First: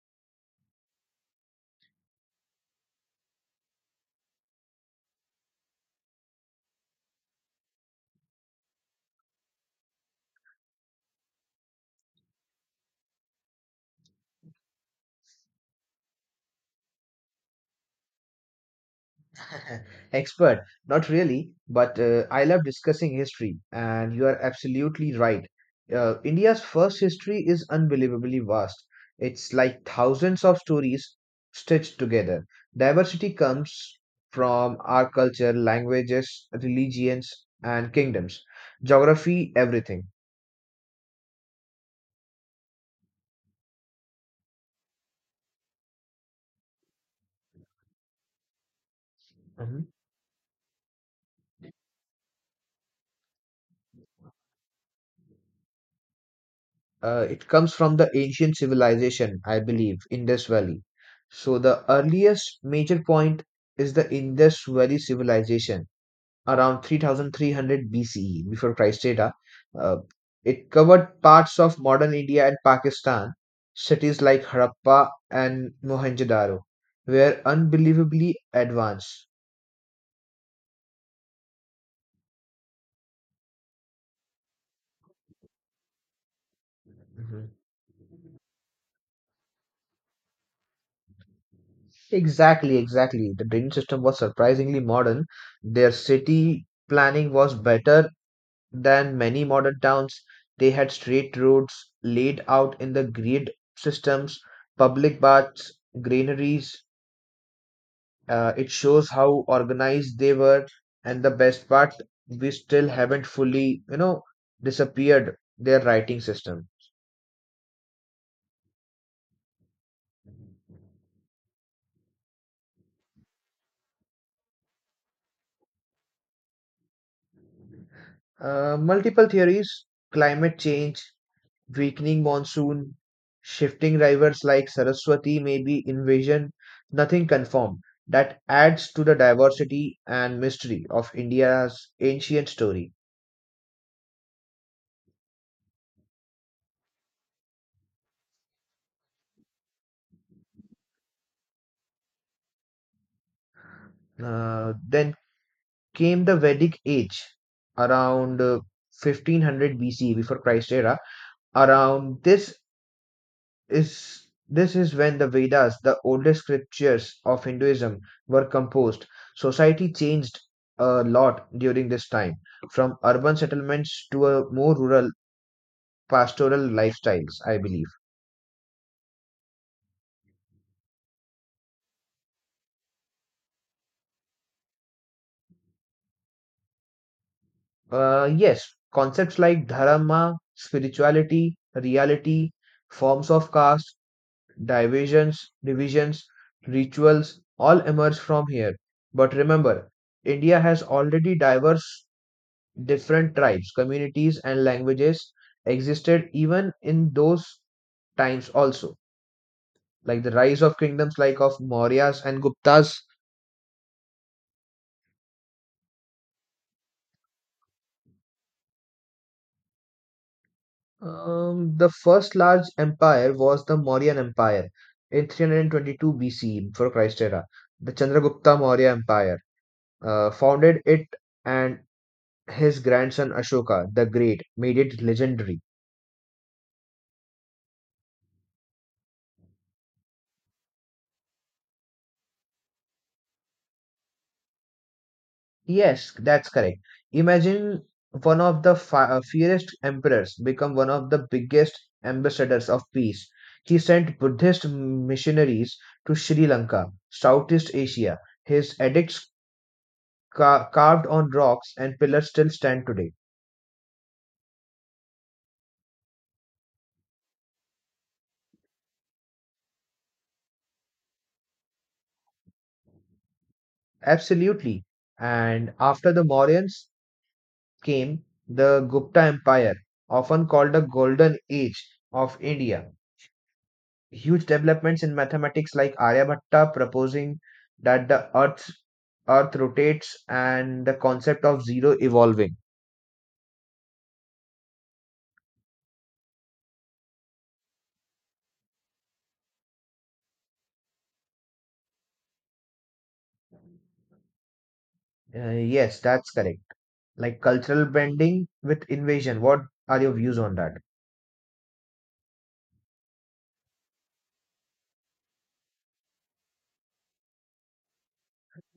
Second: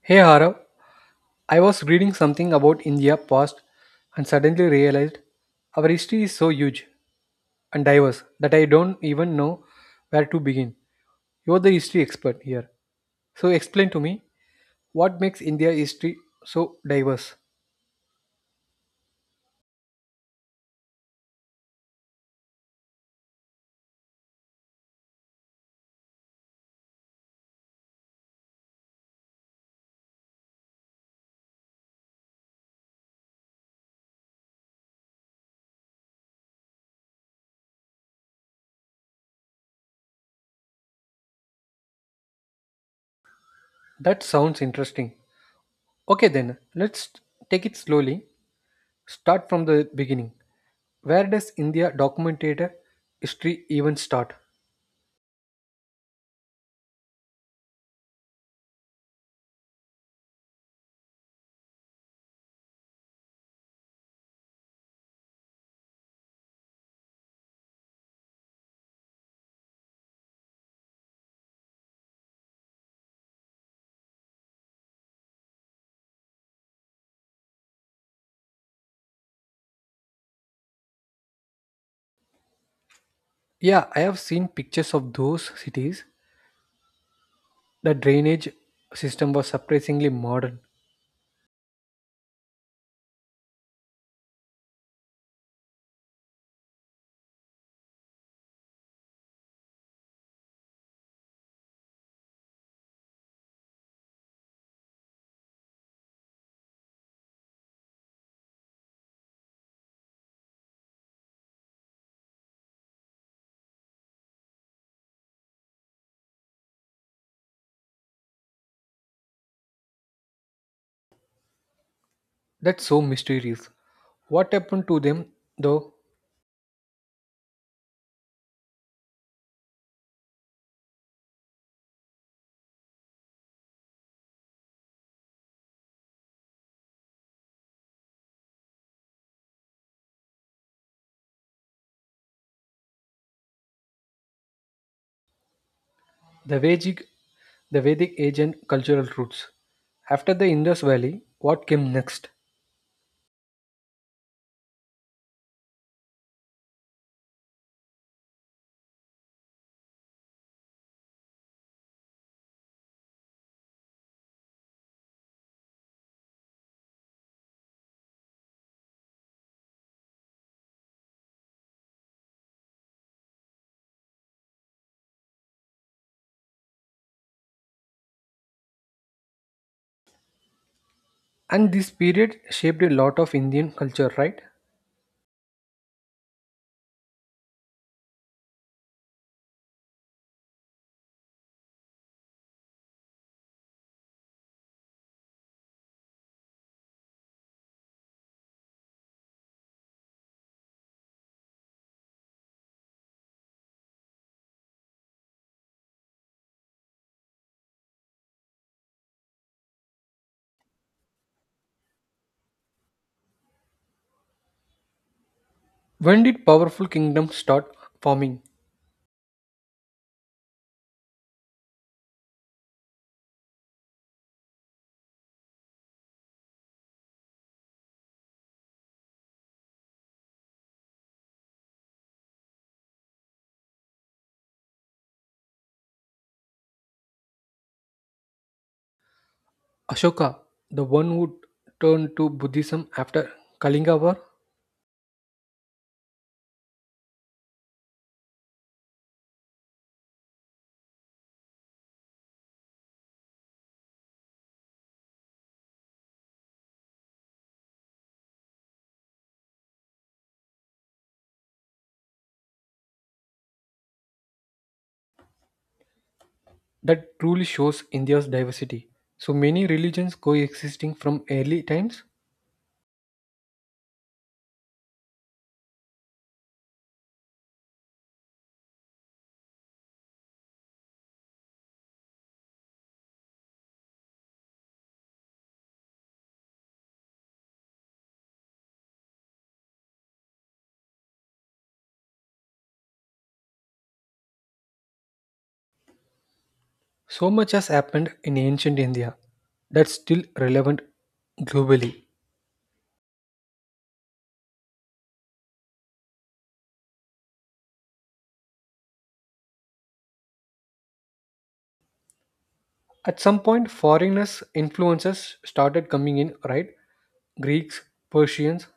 Hey Harav, I was reading something about India past and suddenly realized our history is so huge and diverse that I don't even know where to begin. You're the history expert here. So explain to me what makes India history so diverse. Expert, not really, but I love discussing history, and you are absolutely right. India's first history is unbelievably vast. It's like thousands of stories stitched together. Diversity comes from our culture, languages, religions, and kingdoms, geography, everything. That sounds interesting. Okay then, let's take it slowly. Start from the beginning. Where does India documented history even start? It comes from the ancient civilization, I believe, Indus Valley. So the earliest major point is the Indus Valley civilization around 3300 BCE before Christ era. Uh, uh, it covered parts of modern India and Pakistan, cities like Harappa and Mohenjo-daro were unbelievably advanced. Yeah, I have seen pictures of those cities. Mhm. The drainage system was surprisingly modern. Exactly, exactly. The drainage system was surprisingly modern. Their city planning was better than many modern towns. They had straight roads laid out in the grid systems, public baths, granaries. It shows how organized they were, and the best part, we still haven't fully, disappeared their writing system. That's so mysterious. What happened to them, though? Multiple theories, climate change, weakening monsoon, shifting rivers like Saraswati may be invasion. Nothing confirmed. That adds to the diversity and mystery of India's ancient story. The Vedic, the Vedic age and cultural roots. After the Indus Valley, what came next? Then came the Vedic age around 1500 BC before Christ era. Around this is when the Vedas, the oldest scriptures of Hinduism, were composed. Society changed a lot during this time, from urban settlements to a more rural pastoral lifestyles, I believe. And this period shaped a lot of Indian culture, right? Yes, concepts like dharma, spirituality, reality, forms of caste, divisions, rituals all emerge from here. But remember, India has already diverse different tribes, communities, and languages existed even in those times also. Like the rise of kingdoms like of Mauryas and Guptas. When did powerful kingdoms start forming? The first large empire was the Mauryan Empire in 322 BCE for Christ era. The Chandragupta Maurya Empire founded it, and his grandson Ashoka the Great made it legendary. Ashoka, the one who turned to Buddhism after Kalinga War, Yes, that's correct. Imagine one of the fiercest emperors become one of the biggest ambassadors of peace. He sent Buddhist missionaries to Sri Lanka, Southeast Asia. His edicts carved on rocks and pillars still stand today. that truly shows India's diversity. So many religions coexisting from early times. Absolutely. And after the Mauryans came the Gupta Empire, often called the Golden Age of India. Huge developments in mathematics like Aryabhatta proposing that the earth rotates and the concept of zero evolving. So much has happened in ancient India that's still relevant globally. Yes, that's correct. Like cultural bending with invasion. What are your views on that? At some point, foreigners' influences started coming in, right? Greeks, Persians,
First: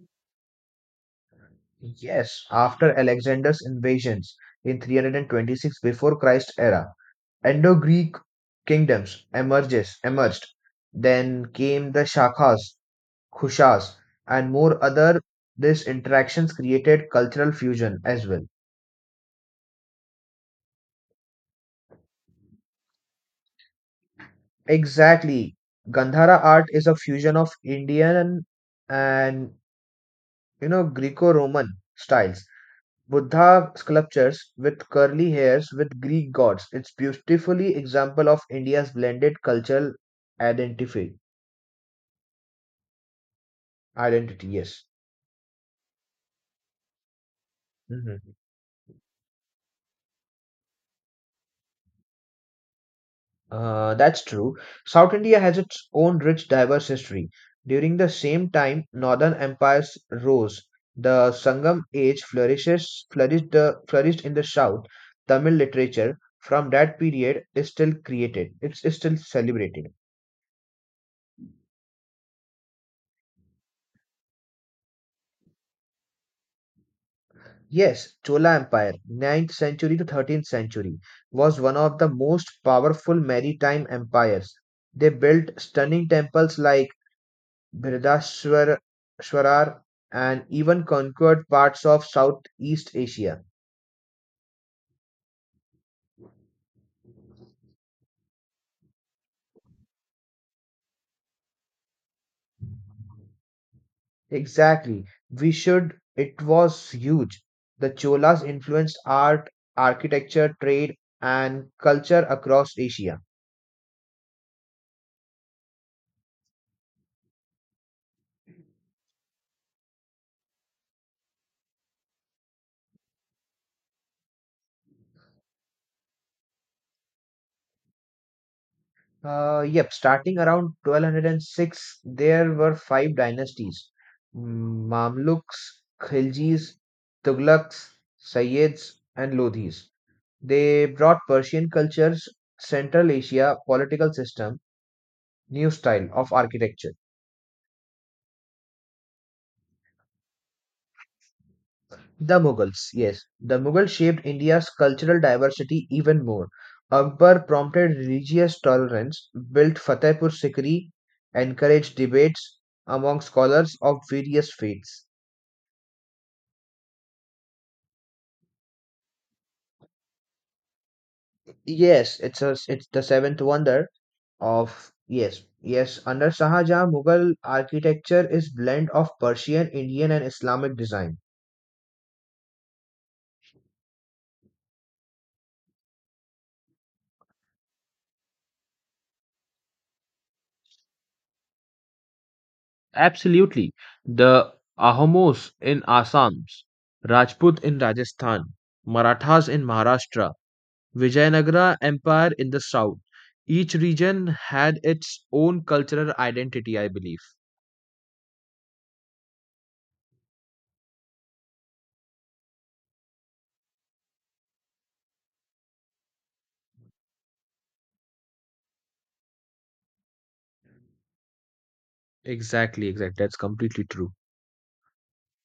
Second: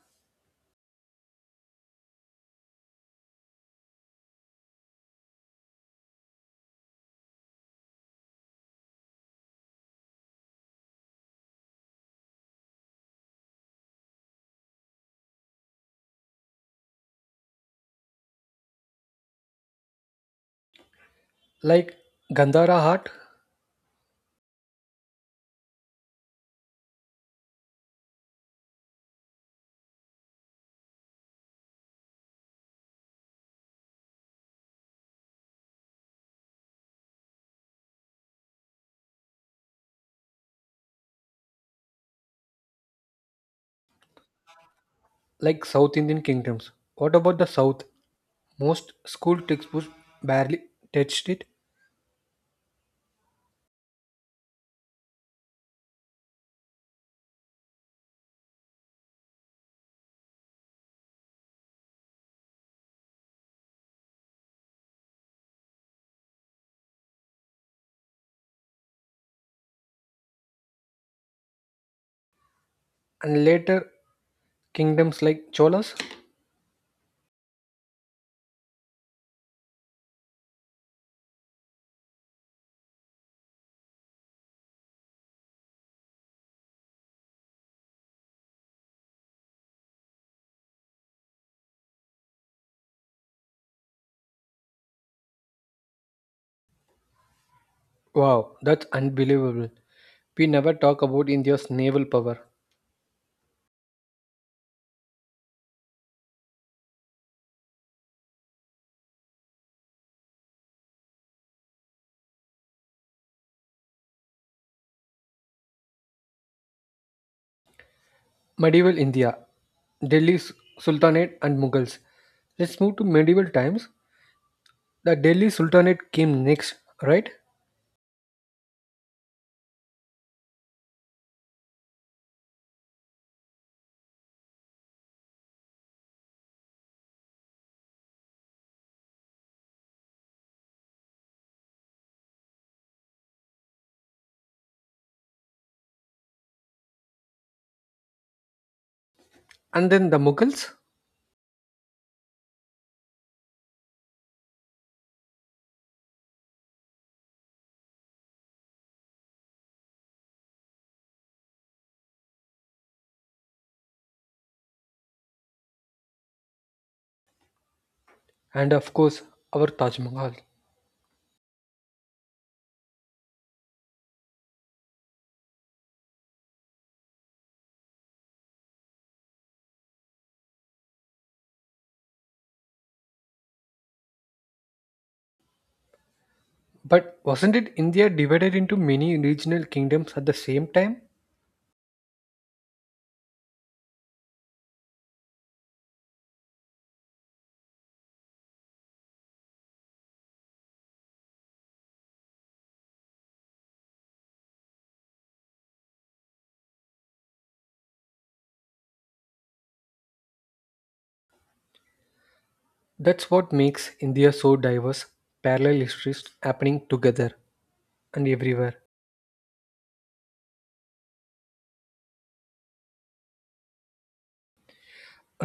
Yes, after Alexander's invasions in 326 before Christ era, Indo-Greek kingdoms emerges emerged. Then came the Shakas khushas, and more other these interactions created cultural fusion as well. like Gandhara art, Exactly. Gandhara art is a fusion of Indian and you know Greco-Roman styles. Buddha sculptures with curly hairs with Greek gods. It's beautifully example of India's blended cultural identity. Identity, yes. like South Indian kingdoms. What about the South? Mm-hmm. Most school textbooks barely touched it, That's true. South India has its own rich, diverse history. During the same time, Northern empires rose. The Sangam age flourishes flourished the flourished in the South. Tamil literature from that period is still created. It's still celebrated. and later kingdoms like Cholas. Yes, Chola Empire, ninth century to 13th century, was one of the most powerful maritime empires. They built stunning temples like Bridashwarar, and even conquered parts of Southeast Asia. Wow, that's unbelievable. We never talk about India's naval power. Exactly. We should. It was huge. The Cholas influenced art, architecture, trade, and culture across Asia. Medieval India, Delhi Sultanate and Mughals. Let's move to medieval times. The Delhi Sultanate came next, right? Yep, starting around 1206, there were five dynasties Mamluks, Khiljis, Tughlaqs, Sayyids, and Lodhis. They brought Persian cultures, Central Asia political system, new style of architecture. And then the Mughals, The Mughals, yes, the Mughals shaped India's cultural diversity even more. Akbar prompted religious tolerance, built Fatehpur Sikri, encouraged debates among scholars of various faiths. and of course, our Taj Mahal. Yes, it's a, it's the seventh wonder of yes, yes. Under Shah Jahan, Mughal architecture is blend of Persian, Indian, and Islamic design. But wasn't it India divided into many regional kingdoms at the same time? Absolutely. The Ahomos in Assam, Rajput in Rajasthan, Marathas in Maharashtra, Vijayanagara Empire in the south. Each region had its own cultural identity, I believe. That's what makes India so diverse, parallel histories happening together and everywhere. Exactly, exactly. That's completely true.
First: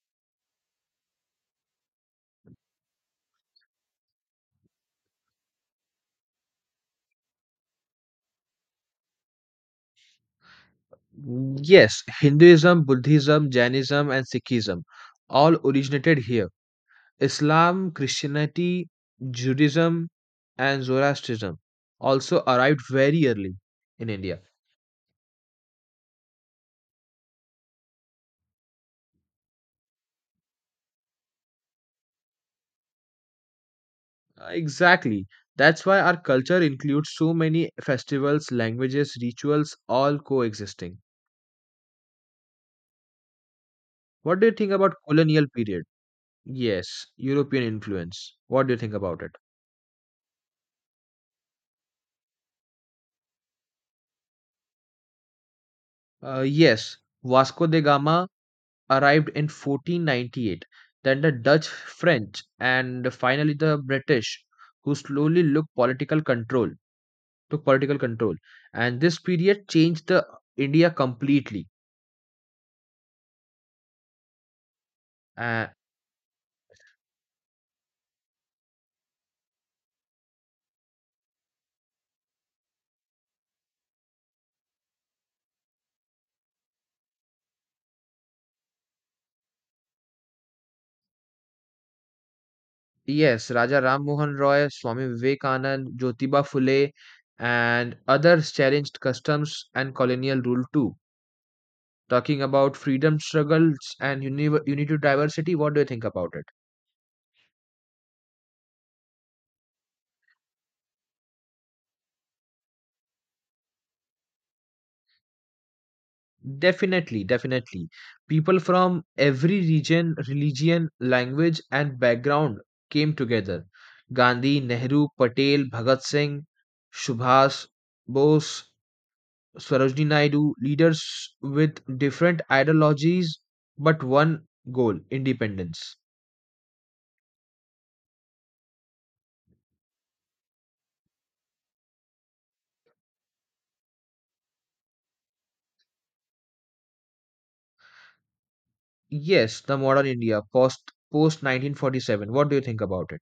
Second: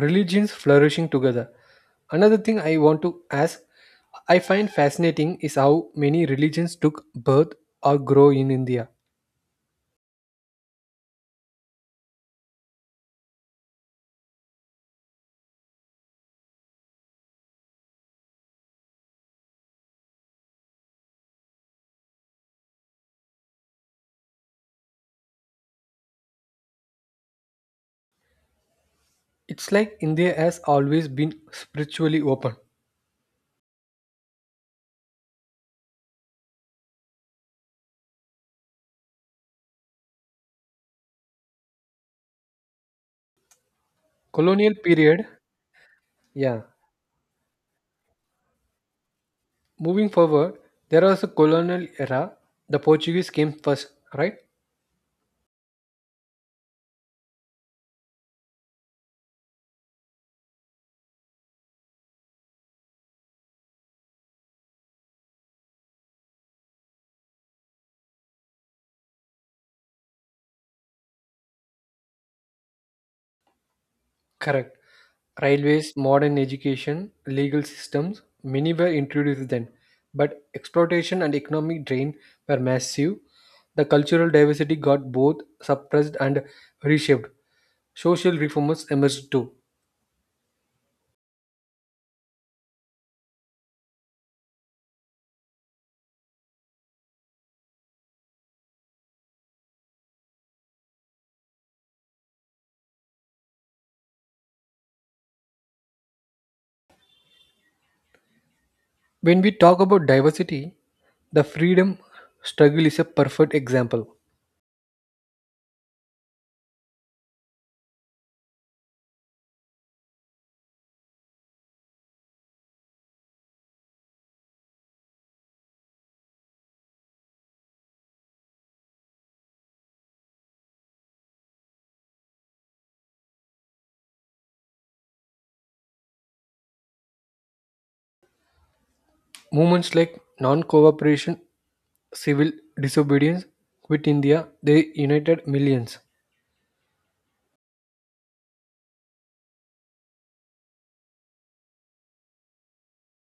Religions flourishing together. Another thing I want to ask, I find fascinating is how many religions took birth or grow in India. Mm, yes, Hinduism, Buddhism, Jainism, and Sikhism all originated here. Islam, Christianity, Judaism, and Zoroastrianism also arrived very early in India. It's like India has always been spiritually open. Exactly. That's why our culture includes so many festivals, languages, rituals, all coexisting. What do you think Colonial about period, colonial period? yeah. Yes, European influence. What do you think about it? Moving forward, there was a colonial era. The Portuguese came first, right? Yes, Vasco da Gama arrived in 1498, then the Dutch, French, and finally the British, who slowly took political control. And this period changed the India completely. Correct. Uh, Railways, modern education, legal systems, many were introduced then, but exploitation and economic drain were massive. The cultural diversity got both suppressed and reshaped. Social reformers emerged too. Yes, Raja Ram Mohan Roy, Swami Vivekanand, Jyotiba Phule, and others challenged customs and colonial rule too. Talking about freedom struggles and unity diversity, what do you think about it? When we talk about diversity, the freedom struggle is a perfect example. Definitely, definitely. People from every region, religion, language, and background came together. Gandhi, Nehru, Patel, Bhagat Singh, Subhas Bose, Sarojini Naidu, leaders with different ideologies but one goal independence. Movements like non cooperation, civil disobedience, Quit India, they united millions. Yes, the modern India post 1947. What do you think about it?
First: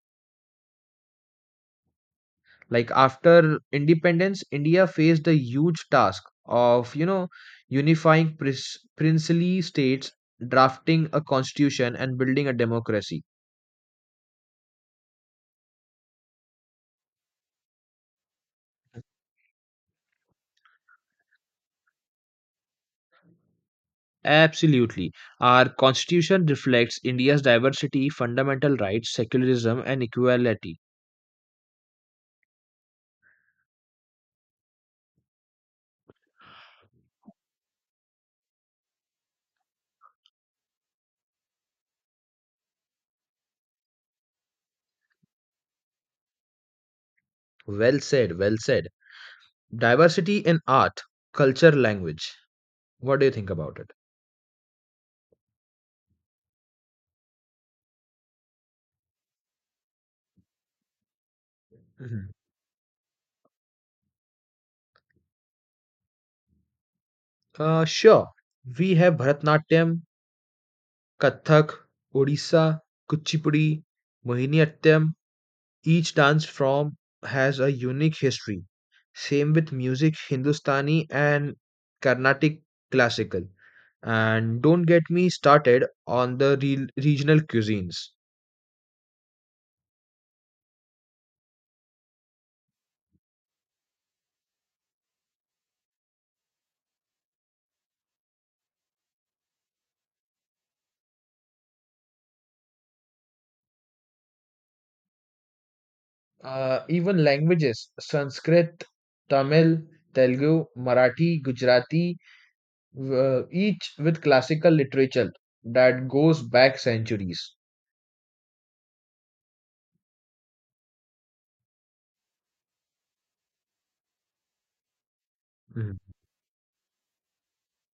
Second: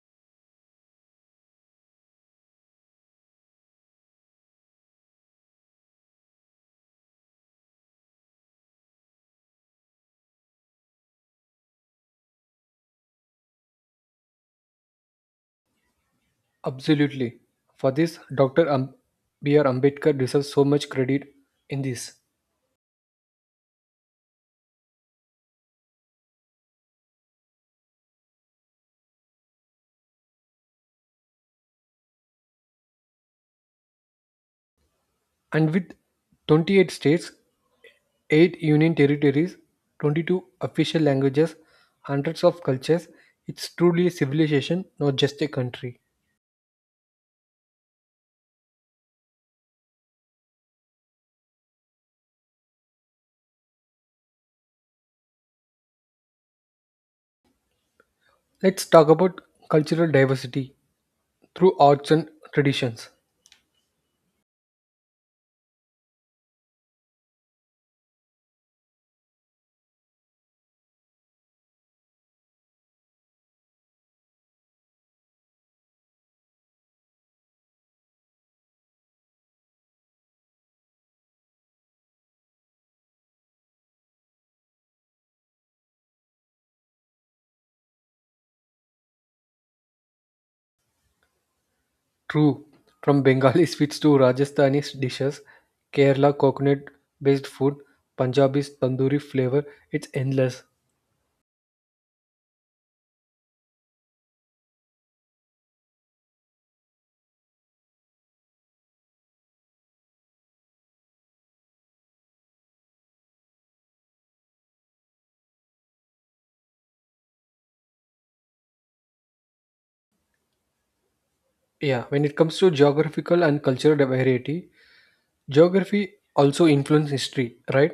Like after independence, India faced the huge task of, unifying princely states, drafting a constitution, and building a democracy. Absolutely. For this, B.R. Ambedkar deserves so much credit in this. Absolutely. Our constitution reflects India's diversity, fundamental rights, secularism, and equality. And with 28 states, 8 union territories, 22 official languages, hundreds of cultures, it's truly a civilization, not just a country. Well said, well said. Diversity in art, culture, language. What do you think about it? Let's talk about cultural diversity through arts Mhm. and traditions. Sure. We have Bharatnatyam, Kathak, Odisha, Kuchipudi, Mohiniyattam. Each dance form has a unique history. Same with music, Hindustani and Carnatic classical. And don't get me started on the regional cuisines. True, from Bengali sweets to Rajasthani dishes, Kerala coconut based food, Punjabi's tandoori flavor, it's endless. Even languages Sanskrit, Tamil, Telugu, Marathi, Gujarati, each with classical literature that goes back centuries. Yeah, when it comes to geographical and cultural variety, Mhm. geography also influences history, right?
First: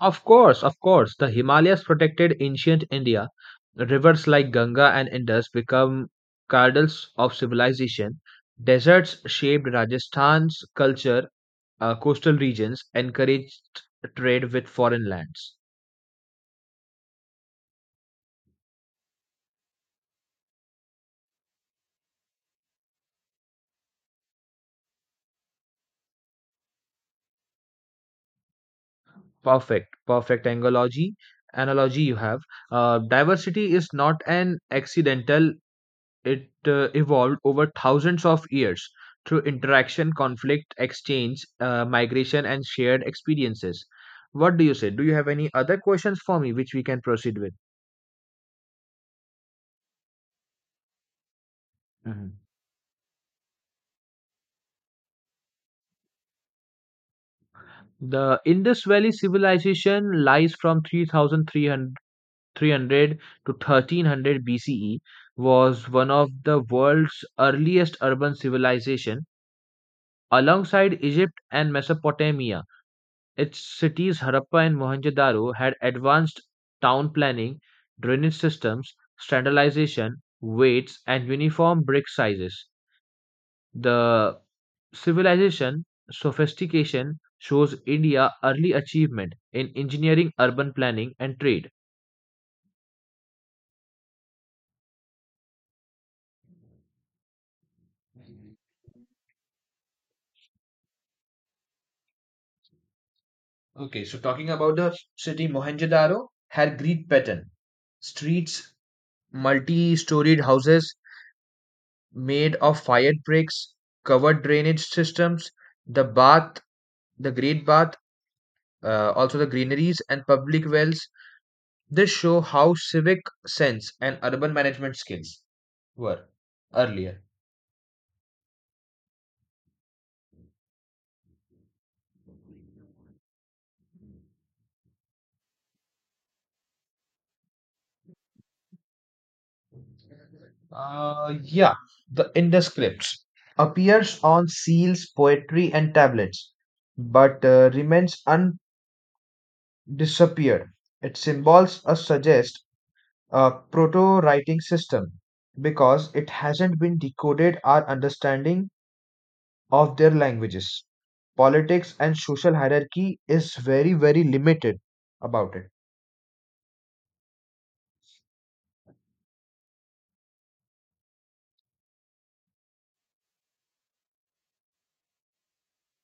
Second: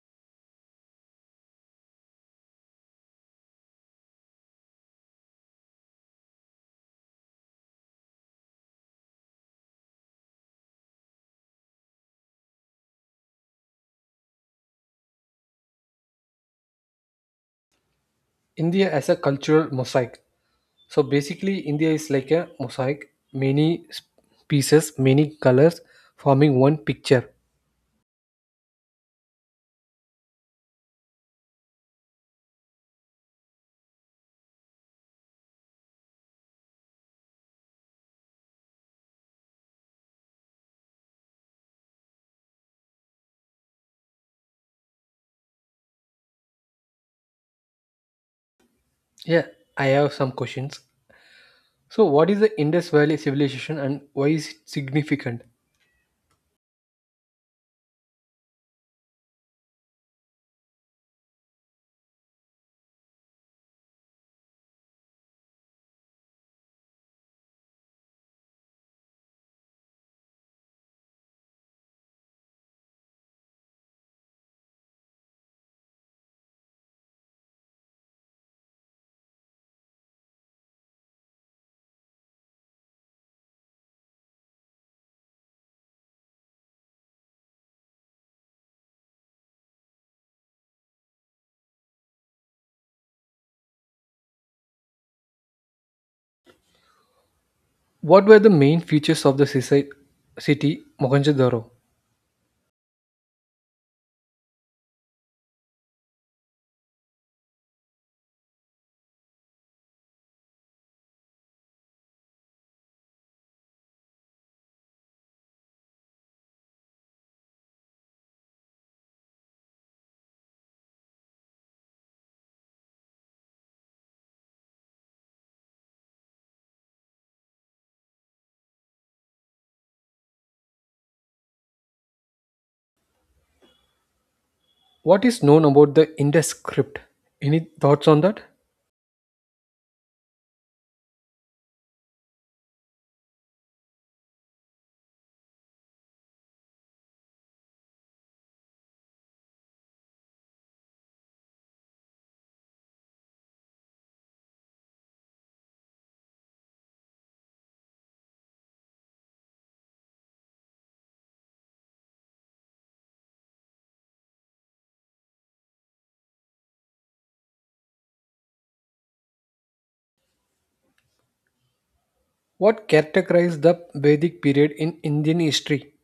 Of course, the Himalayas protected ancient India. Rivers like Ganga and Indus become cradles of civilization. Deserts shaped Rajasthan's culture. Coastal regions encouraged trade with foreign lands. India as a cultural mosaic. So basically, India is like a mosaic, pieces, many colors forming one picture. Perfect, perfect analogy. Analogy you have. Diversity is not an accidental It evolved over thousands of years through interaction, conflict, exchange, migration, and shared experiences. What do you say? Do you have any other questions for me which we can proceed with? Yeah, I have some questions. So, what Mhm. is the Indus Valley civilization and why is it significant? The Indus Valley civilization lies from 3300 to 1300 BCE, was one of the world's earliest urban civilization alongside Egypt and Mesopotamia. Its cities Harappa and Mohenjo-daro had advanced town planning, drainage systems, standardization, weights, and uniform brick sizes. The civilization sophistication shows India early achievement in engineering, urban planning, and trade. What were the main features of the city Mohenjo-daro? Okay, so talking about the city Mohenjo-daro had Greek pattern. Streets, multi-storied houses made of fired bricks, covered drainage systems, the bath The Great Bath, also the greeneries and public wells, this show how civic sense and urban management skills were earlier. What is known about the Indus script? Any thoughts on that? Yeah, the indescripts appears on seals, poetry, and tablets, but remains undisappeared. Its symbols suggest a proto writing system because it hasn't been decoded or understanding of their languages. Politics and social hierarchy is very, very limited about it. What characterized the Vedic period in Indian history?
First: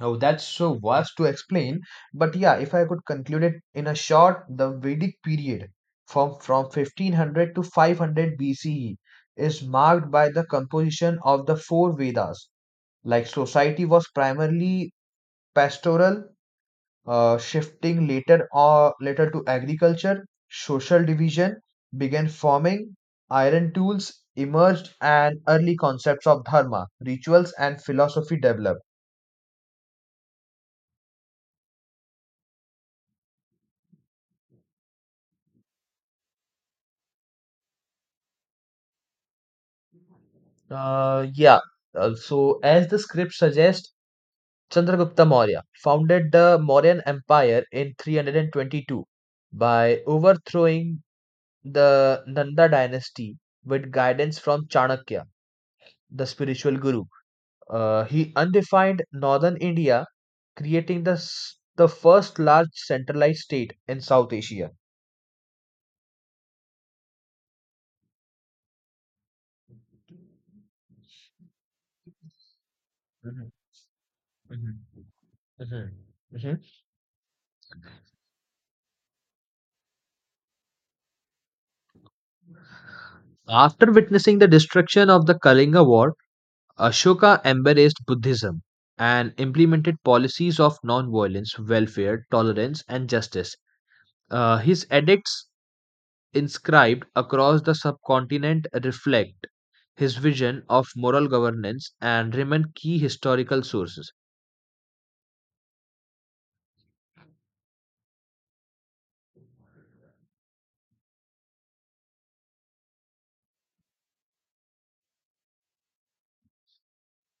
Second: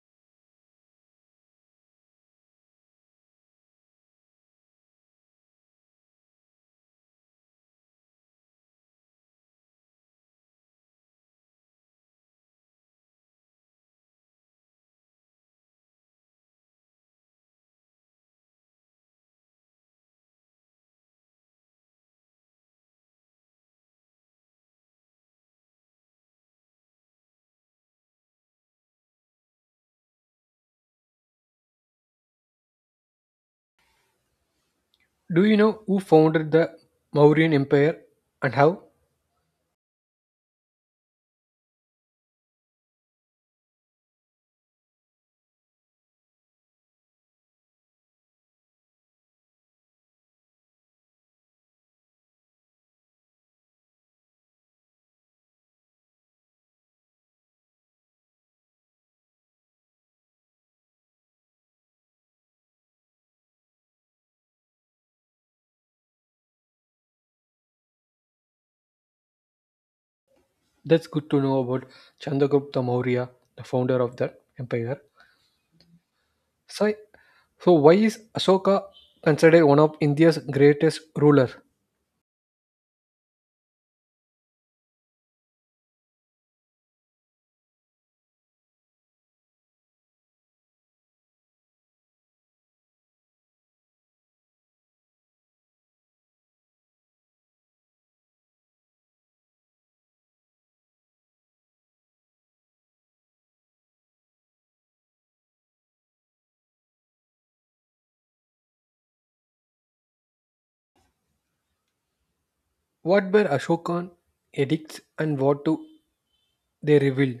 Oh, that's so vast to explain. But yeah, if I could conclude it in a short, the Vedic period from 1500 to 500 BCE is marked by the composition of the four Vedas. Like society was primarily pastoral shifting later or later to agriculture, social division began forming, iron tools emerged, and early concepts of dharma, rituals, and philosophy developed. Do you know who founded the Mauryan Empire and how? Yeah. So, as the script suggests, Chandragupta Maurya founded the Mauryan Empire in 322 by overthrowing the Nanda dynasty with guidance from Chanakya, the spiritual guru. He undefined northern India, creating the first large centralized state in South Asia. That's good to know about Chandragupta Maurya, Mhm, the founder of that mhm, empire. mhm, mhm. So, so why is Ashoka considered one of India's greatest ruler? After witnessing the destruction of the Kalinga War, Ashoka embraced Buddhism and implemented policies of non-violence, welfare, tolerance, and justice. His edicts inscribed across the subcontinent reflect his vision of moral governance and remain key historical sources. What were Ashoka's edicts and what do they reveal?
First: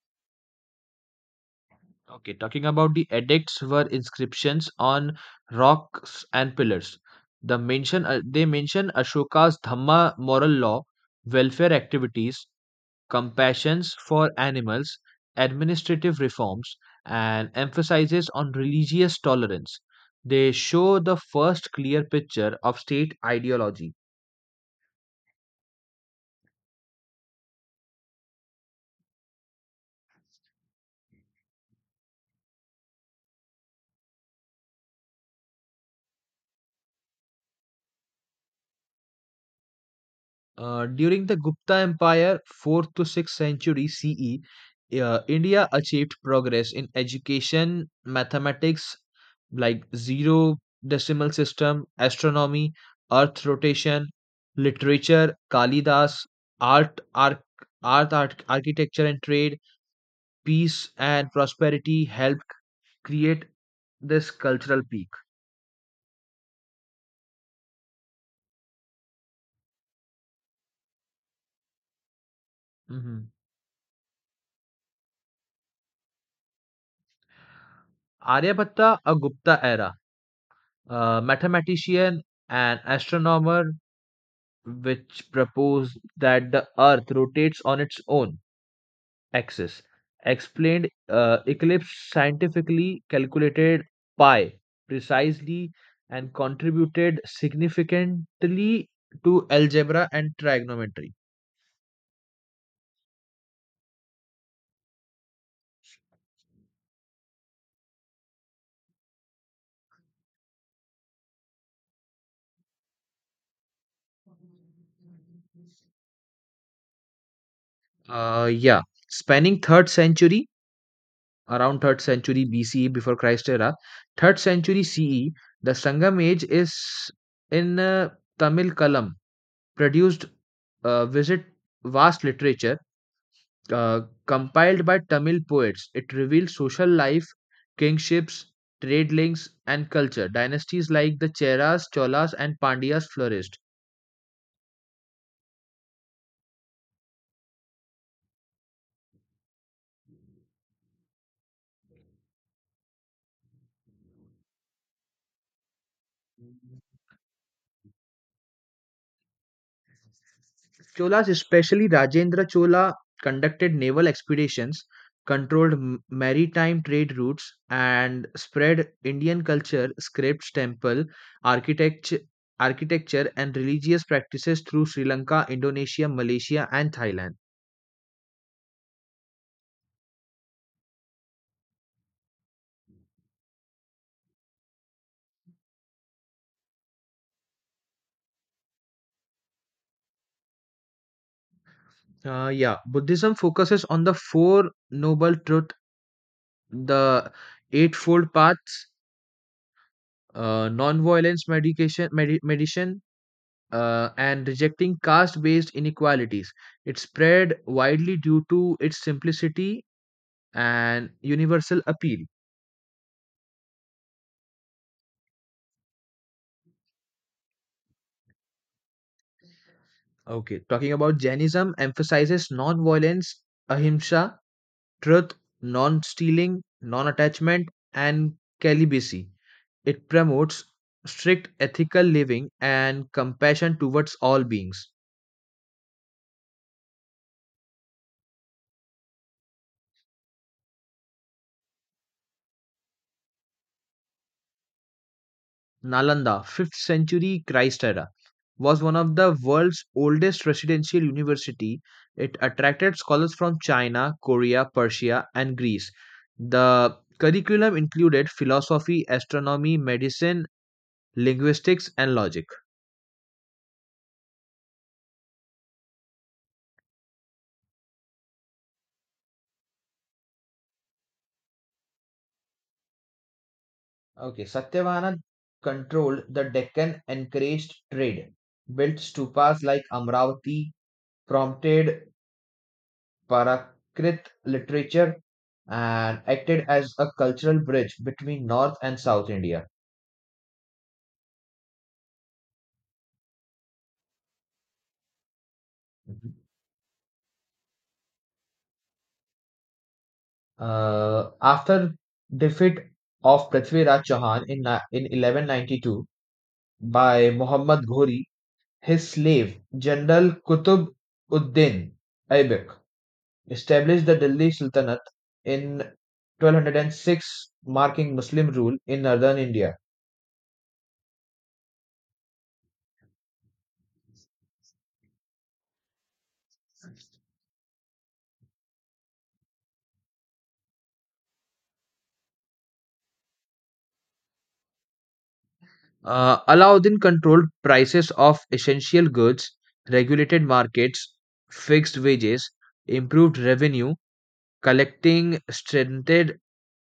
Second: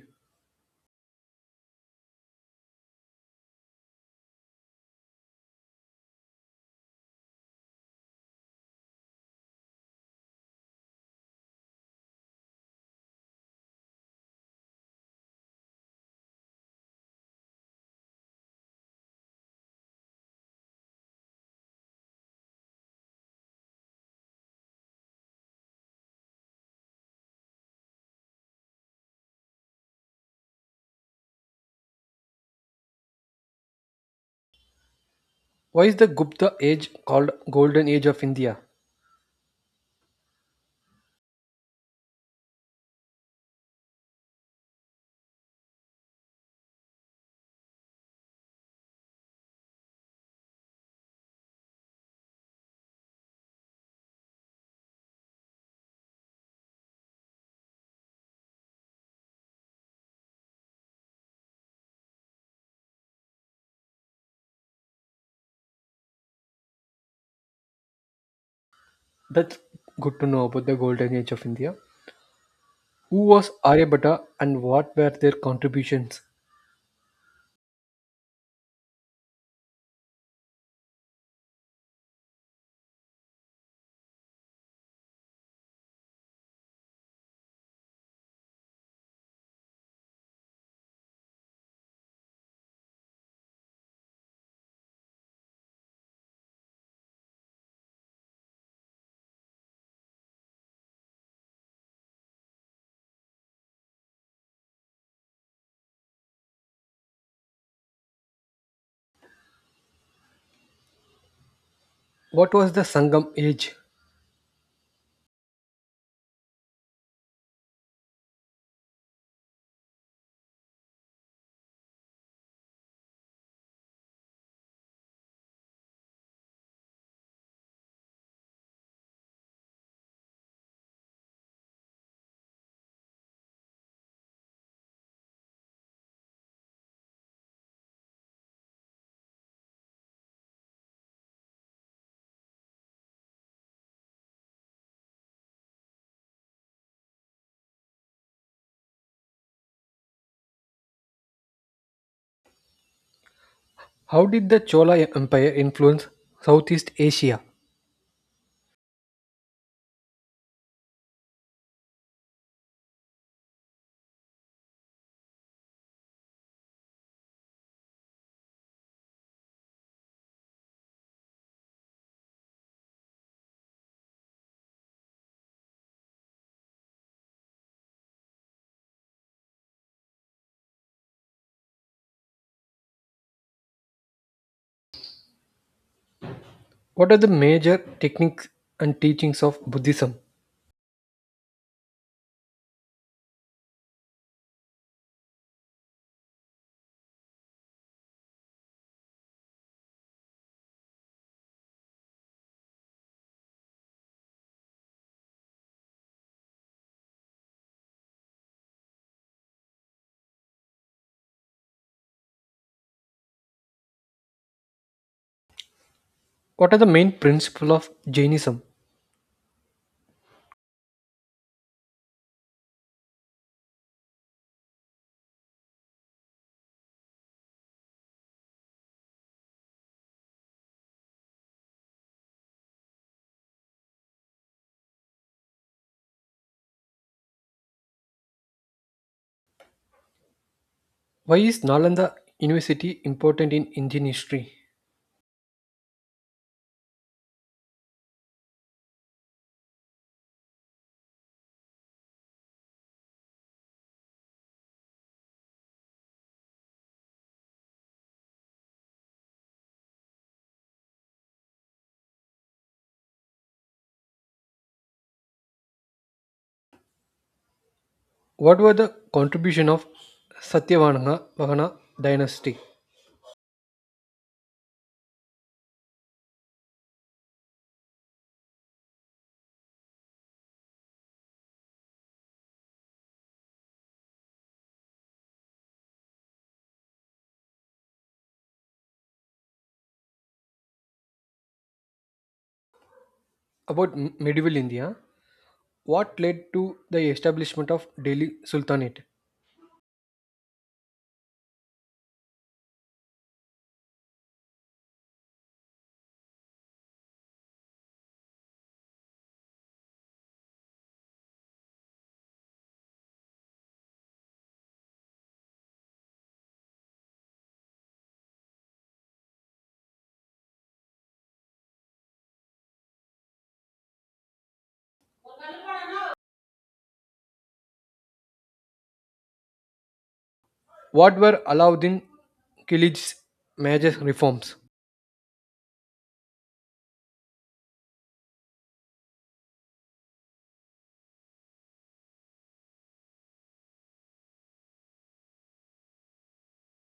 Okay, talking about the edicts were inscriptions on rocks and pillars. They mention Ashoka's Dhamma moral law, welfare activities, compassions for animals, administrative reforms, and emphasizes on religious tolerance. They show the first clear picture of state ideology. Why is the Gupta age called Golden Age of India? During the Gupta Empire, 4th to 6th century CE, India achieved progress in education, mathematics, like zero decimal system, astronomy, earth rotation, literature, Kalidas, art, arch, architecture and trade, peace and prosperity helped create this cultural peak. That's good to know about the Golden Age of India. Who Mhm. was Aryabhatta and what were their contributions? Aryabhatta, a Gupta era, mathematician and astronomer which proposed that the Earth rotates on its own axis, explained eclipse scientifically calculated pi precisely and contributed significantly to algebra and trigonometry. What was the Sangam age? Yeah, spanning third century BCE before Christ era, third century CE, the Sangam age is in Tamil Kalam produced visit vast literature Uh, compiled by Tamil poets, it reveals social life, kingships, trade links, and culture. Dynasties like the Cheras, Cholas, and Pandyas flourished. How did the Chola Empire influence Southeast Asia? Cholas, especially Rajendra Chola, conducted naval expeditions, controlled maritime trade routes, and spread Indian culture, scripts, temple, architecture, architecture, and religious practices through Sri Lanka, Indonesia, Malaysia, and Thailand. What are the major techniques and teachings of Buddhism? Yeah, Buddhism focuses on the four noble truths, the eightfold paths, non-violence meditation, and rejecting caste-based inequalities. It spread widely due to its simplicity and universal appeal. What are the main principles of Jainism? Okay, talking about Jainism emphasizes non-violence, ahimsa, truth, non-stealing, non-attachment, and celibacy. It promotes strict ethical living and compassion towards all beings. Why is Nalanda University important in Indian history? Nalanda, 5th century Christ era, was one of the world's oldest residential university. It attracted scholars from China, Korea, Persia and Greece. The curriculum included philosophy, astronomy, medicine, linguistics and logic. What were the contribution of Satyavahana Vahana dynasty? Okay, Satyavahana controlled the Deccan, encouraged trade, built stupas like Amravati, prompted Prakrit literature and acted as a cultural bridge between North and South India. About medieval India, what Mhm. led to the establishment of Delhi Sultanate? After defeat of Prithviraj Chauhan in 1192 by Muhammad Ghori, his slave General Qutb ud-Din Aibak established the Delhi Sultanate in 1206, marking Muslim rule in northern India. What were Alauddin Khilji's major reforms? Alauddin controlled prices of essential goods, regulated markets, fixed wages, improved revenue, collecting strengthened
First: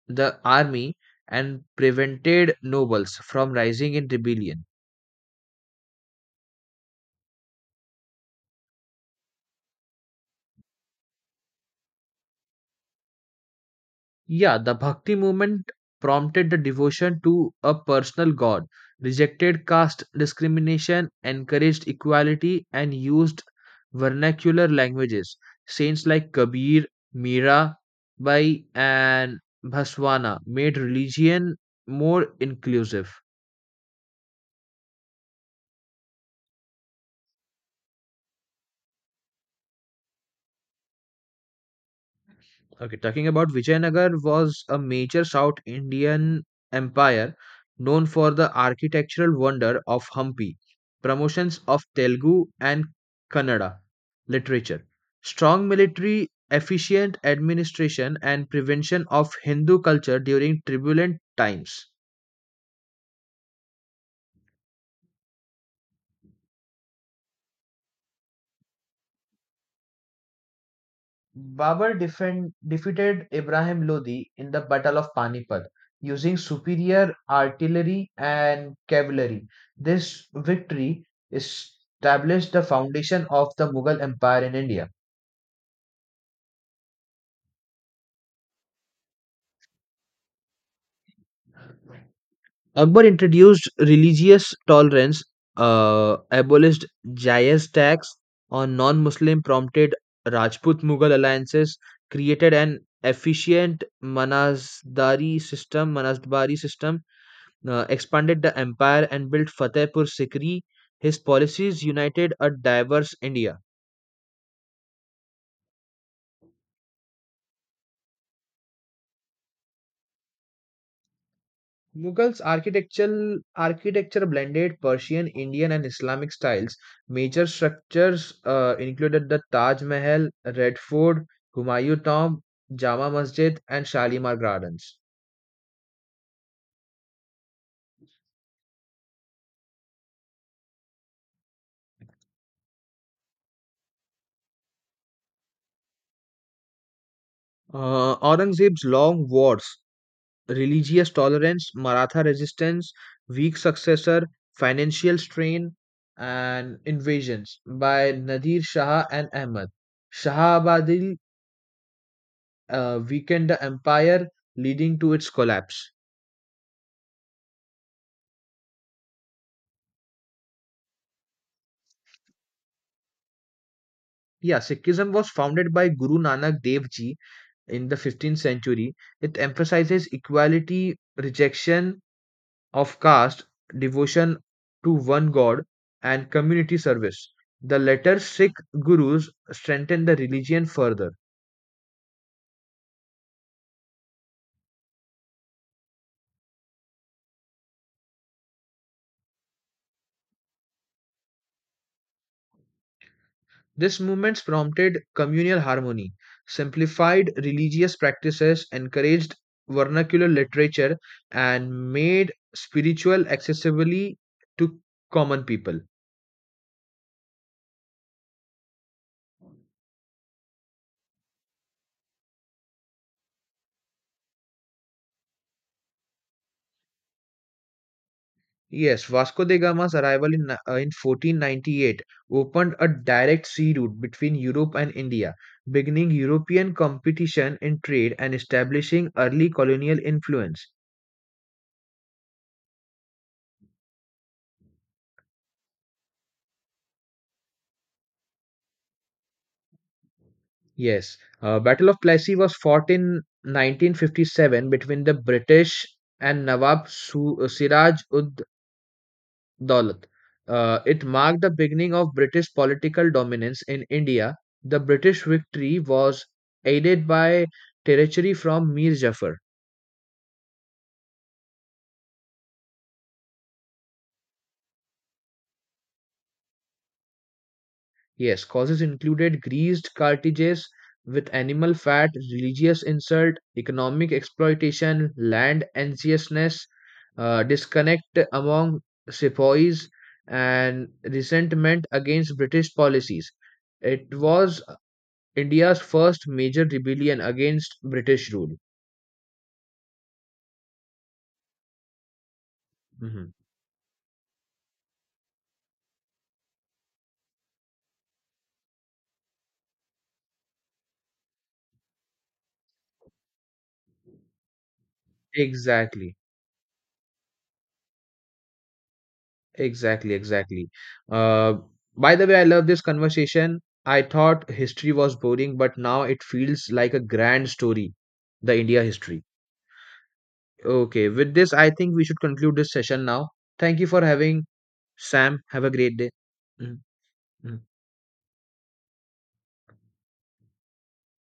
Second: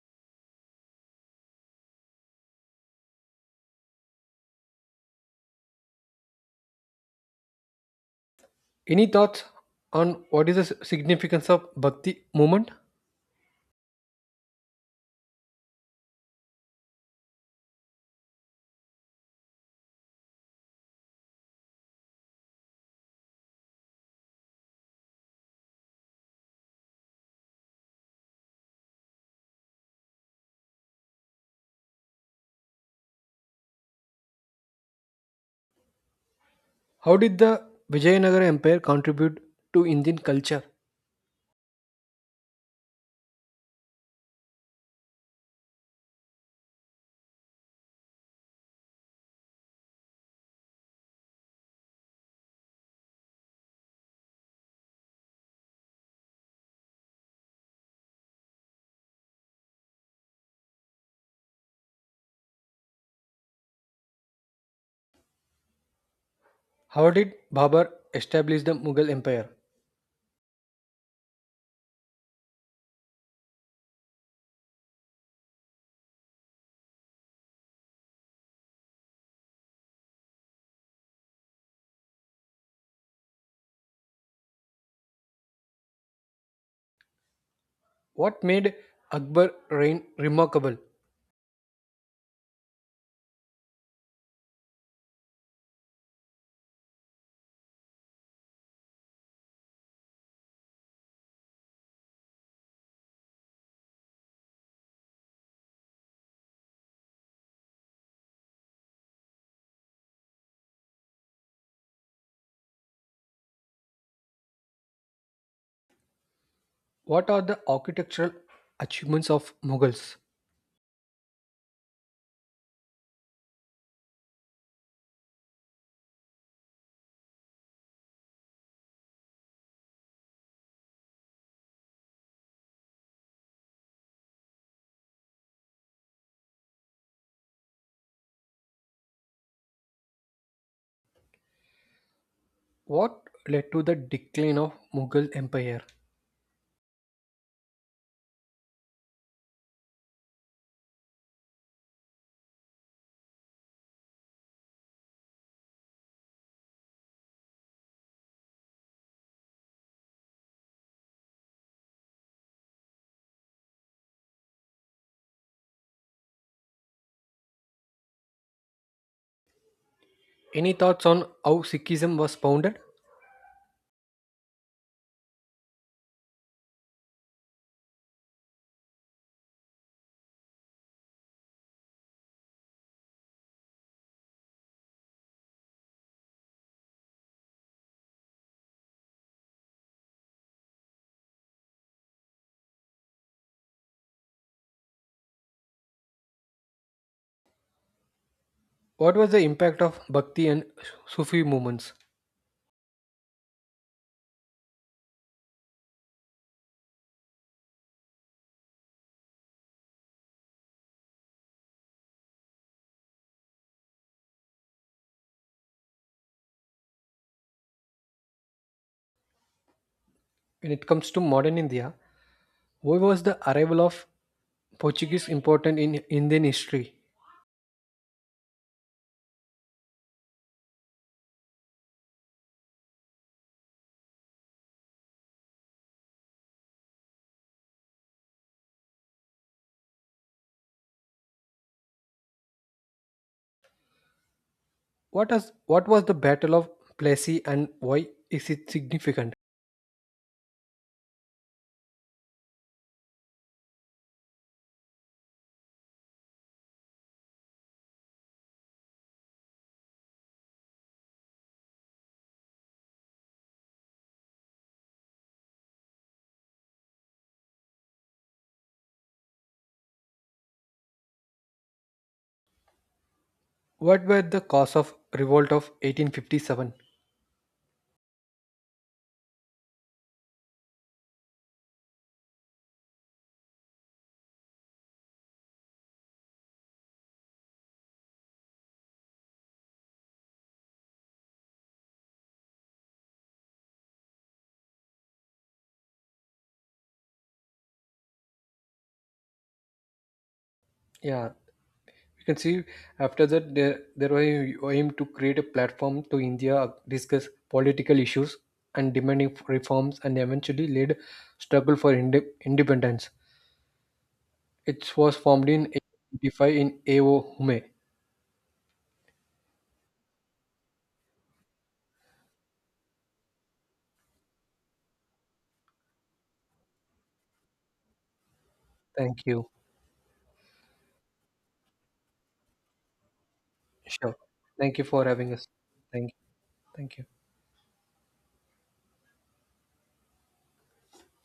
the army, and prevented nobles from rising in rebellion. Any thoughts on what is the significance of Bhakti movement? Yeah, the Bhakti movement prompted the devotion to a personal god, rejected caste discrimination, encouraged equality, and used vernacular languages. Saints like Kabir, Mira, Bai, and Bhaswana made religion more inclusive. How did the Vijayanagara Empire contribute to Indian culture? Okay, talking about Vijayanagar was a major South Indian empire known for the architectural wonder of Hampi, promotions of Telugu and Kannada literature, strong military, efficient administration, and prevention of Hindu culture during turbulent times. How did Babur establish the Mughal Empire? Defeated Ibrahim Lodi in the Battle of Panipat using superior artillery and cavalry. This victory established the foundation of the Mughal Empire in India. What made Akbar reign remarkable? Akbar introduced religious tolerance, abolished Jayas tax on non-Muslim, prompted Rajput-Mughal alliances, created an efficient Manasdari system, expanded the empire and built Fatehpur Sikri, his policies united a diverse India. What are the architectural achievements of Mughals? Mughals' architectural architecture blended Persian, Indian, and Islamic styles. Major structures included the Taj Mahal, Red Fort, Humayun Tomb, Jama Masjid, and Shalimar Gardens. What led to the decline of Mughal Empire? Aurangzeb's long wars religious tolerance, Maratha resistance, weak successor, financial strain, and invasions by Nadir Shah and Ahmad. Shahabadil weakened the empire, leading to its collapse. Any thoughts on how Sikhism was founded? Yeah, Sikhism was founded by Guru Nanak Dev Ji in the 15th century. It emphasizes equality, rejection, of caste, devotion to one god, and community service. The latter Sikh gurus strengthened the religion further. What was the impact of Bhakti and Sufi movements? This movement prompted communal harmony, simplified religious practices, encouraged vernacular literature, and made spiritual accessibility to common people. When it comes to modern India, why was the arrival of Portuguese important in Indian history? Yes, Vasco da Gama's arrival in 1498 opened a direct sea route between Europe and India, beginning European competition in trade and establishing early colonial influence. What was the Battle of Plassey and why is it significant? Yes, Battle of Plassey was fought in 1957 between the British and Nawab Siraj ud Daulat. It marked the beginning of British political dominance in India. The British victory was aided by territory from Mir Jafar. What were the cause of revolt of 1857? Yes, causes included greased cartridges with animal fat, religious insult, economic exploitation, land anxiousness, disconnect among sepoys, and resentment against British policies. It was India's first major rebellion against British rule. Yeah, you can see after Hmm. that there were aim to create a platform to India, discuss political issues and demanding reforms and eventually led struggle for independence. It was formed in Exactly, 1885 in Aohome. exactly, exactly. Uh, by the way, I love this conversation. I thought history was boring, but now it feels like a grand story, the India history. Thank you. Okay, with this, I think we should conclude this session now. Thank you for Sure. having Thank you for having Sam. us. Have a great day. Thank you. Hmm. Thank you.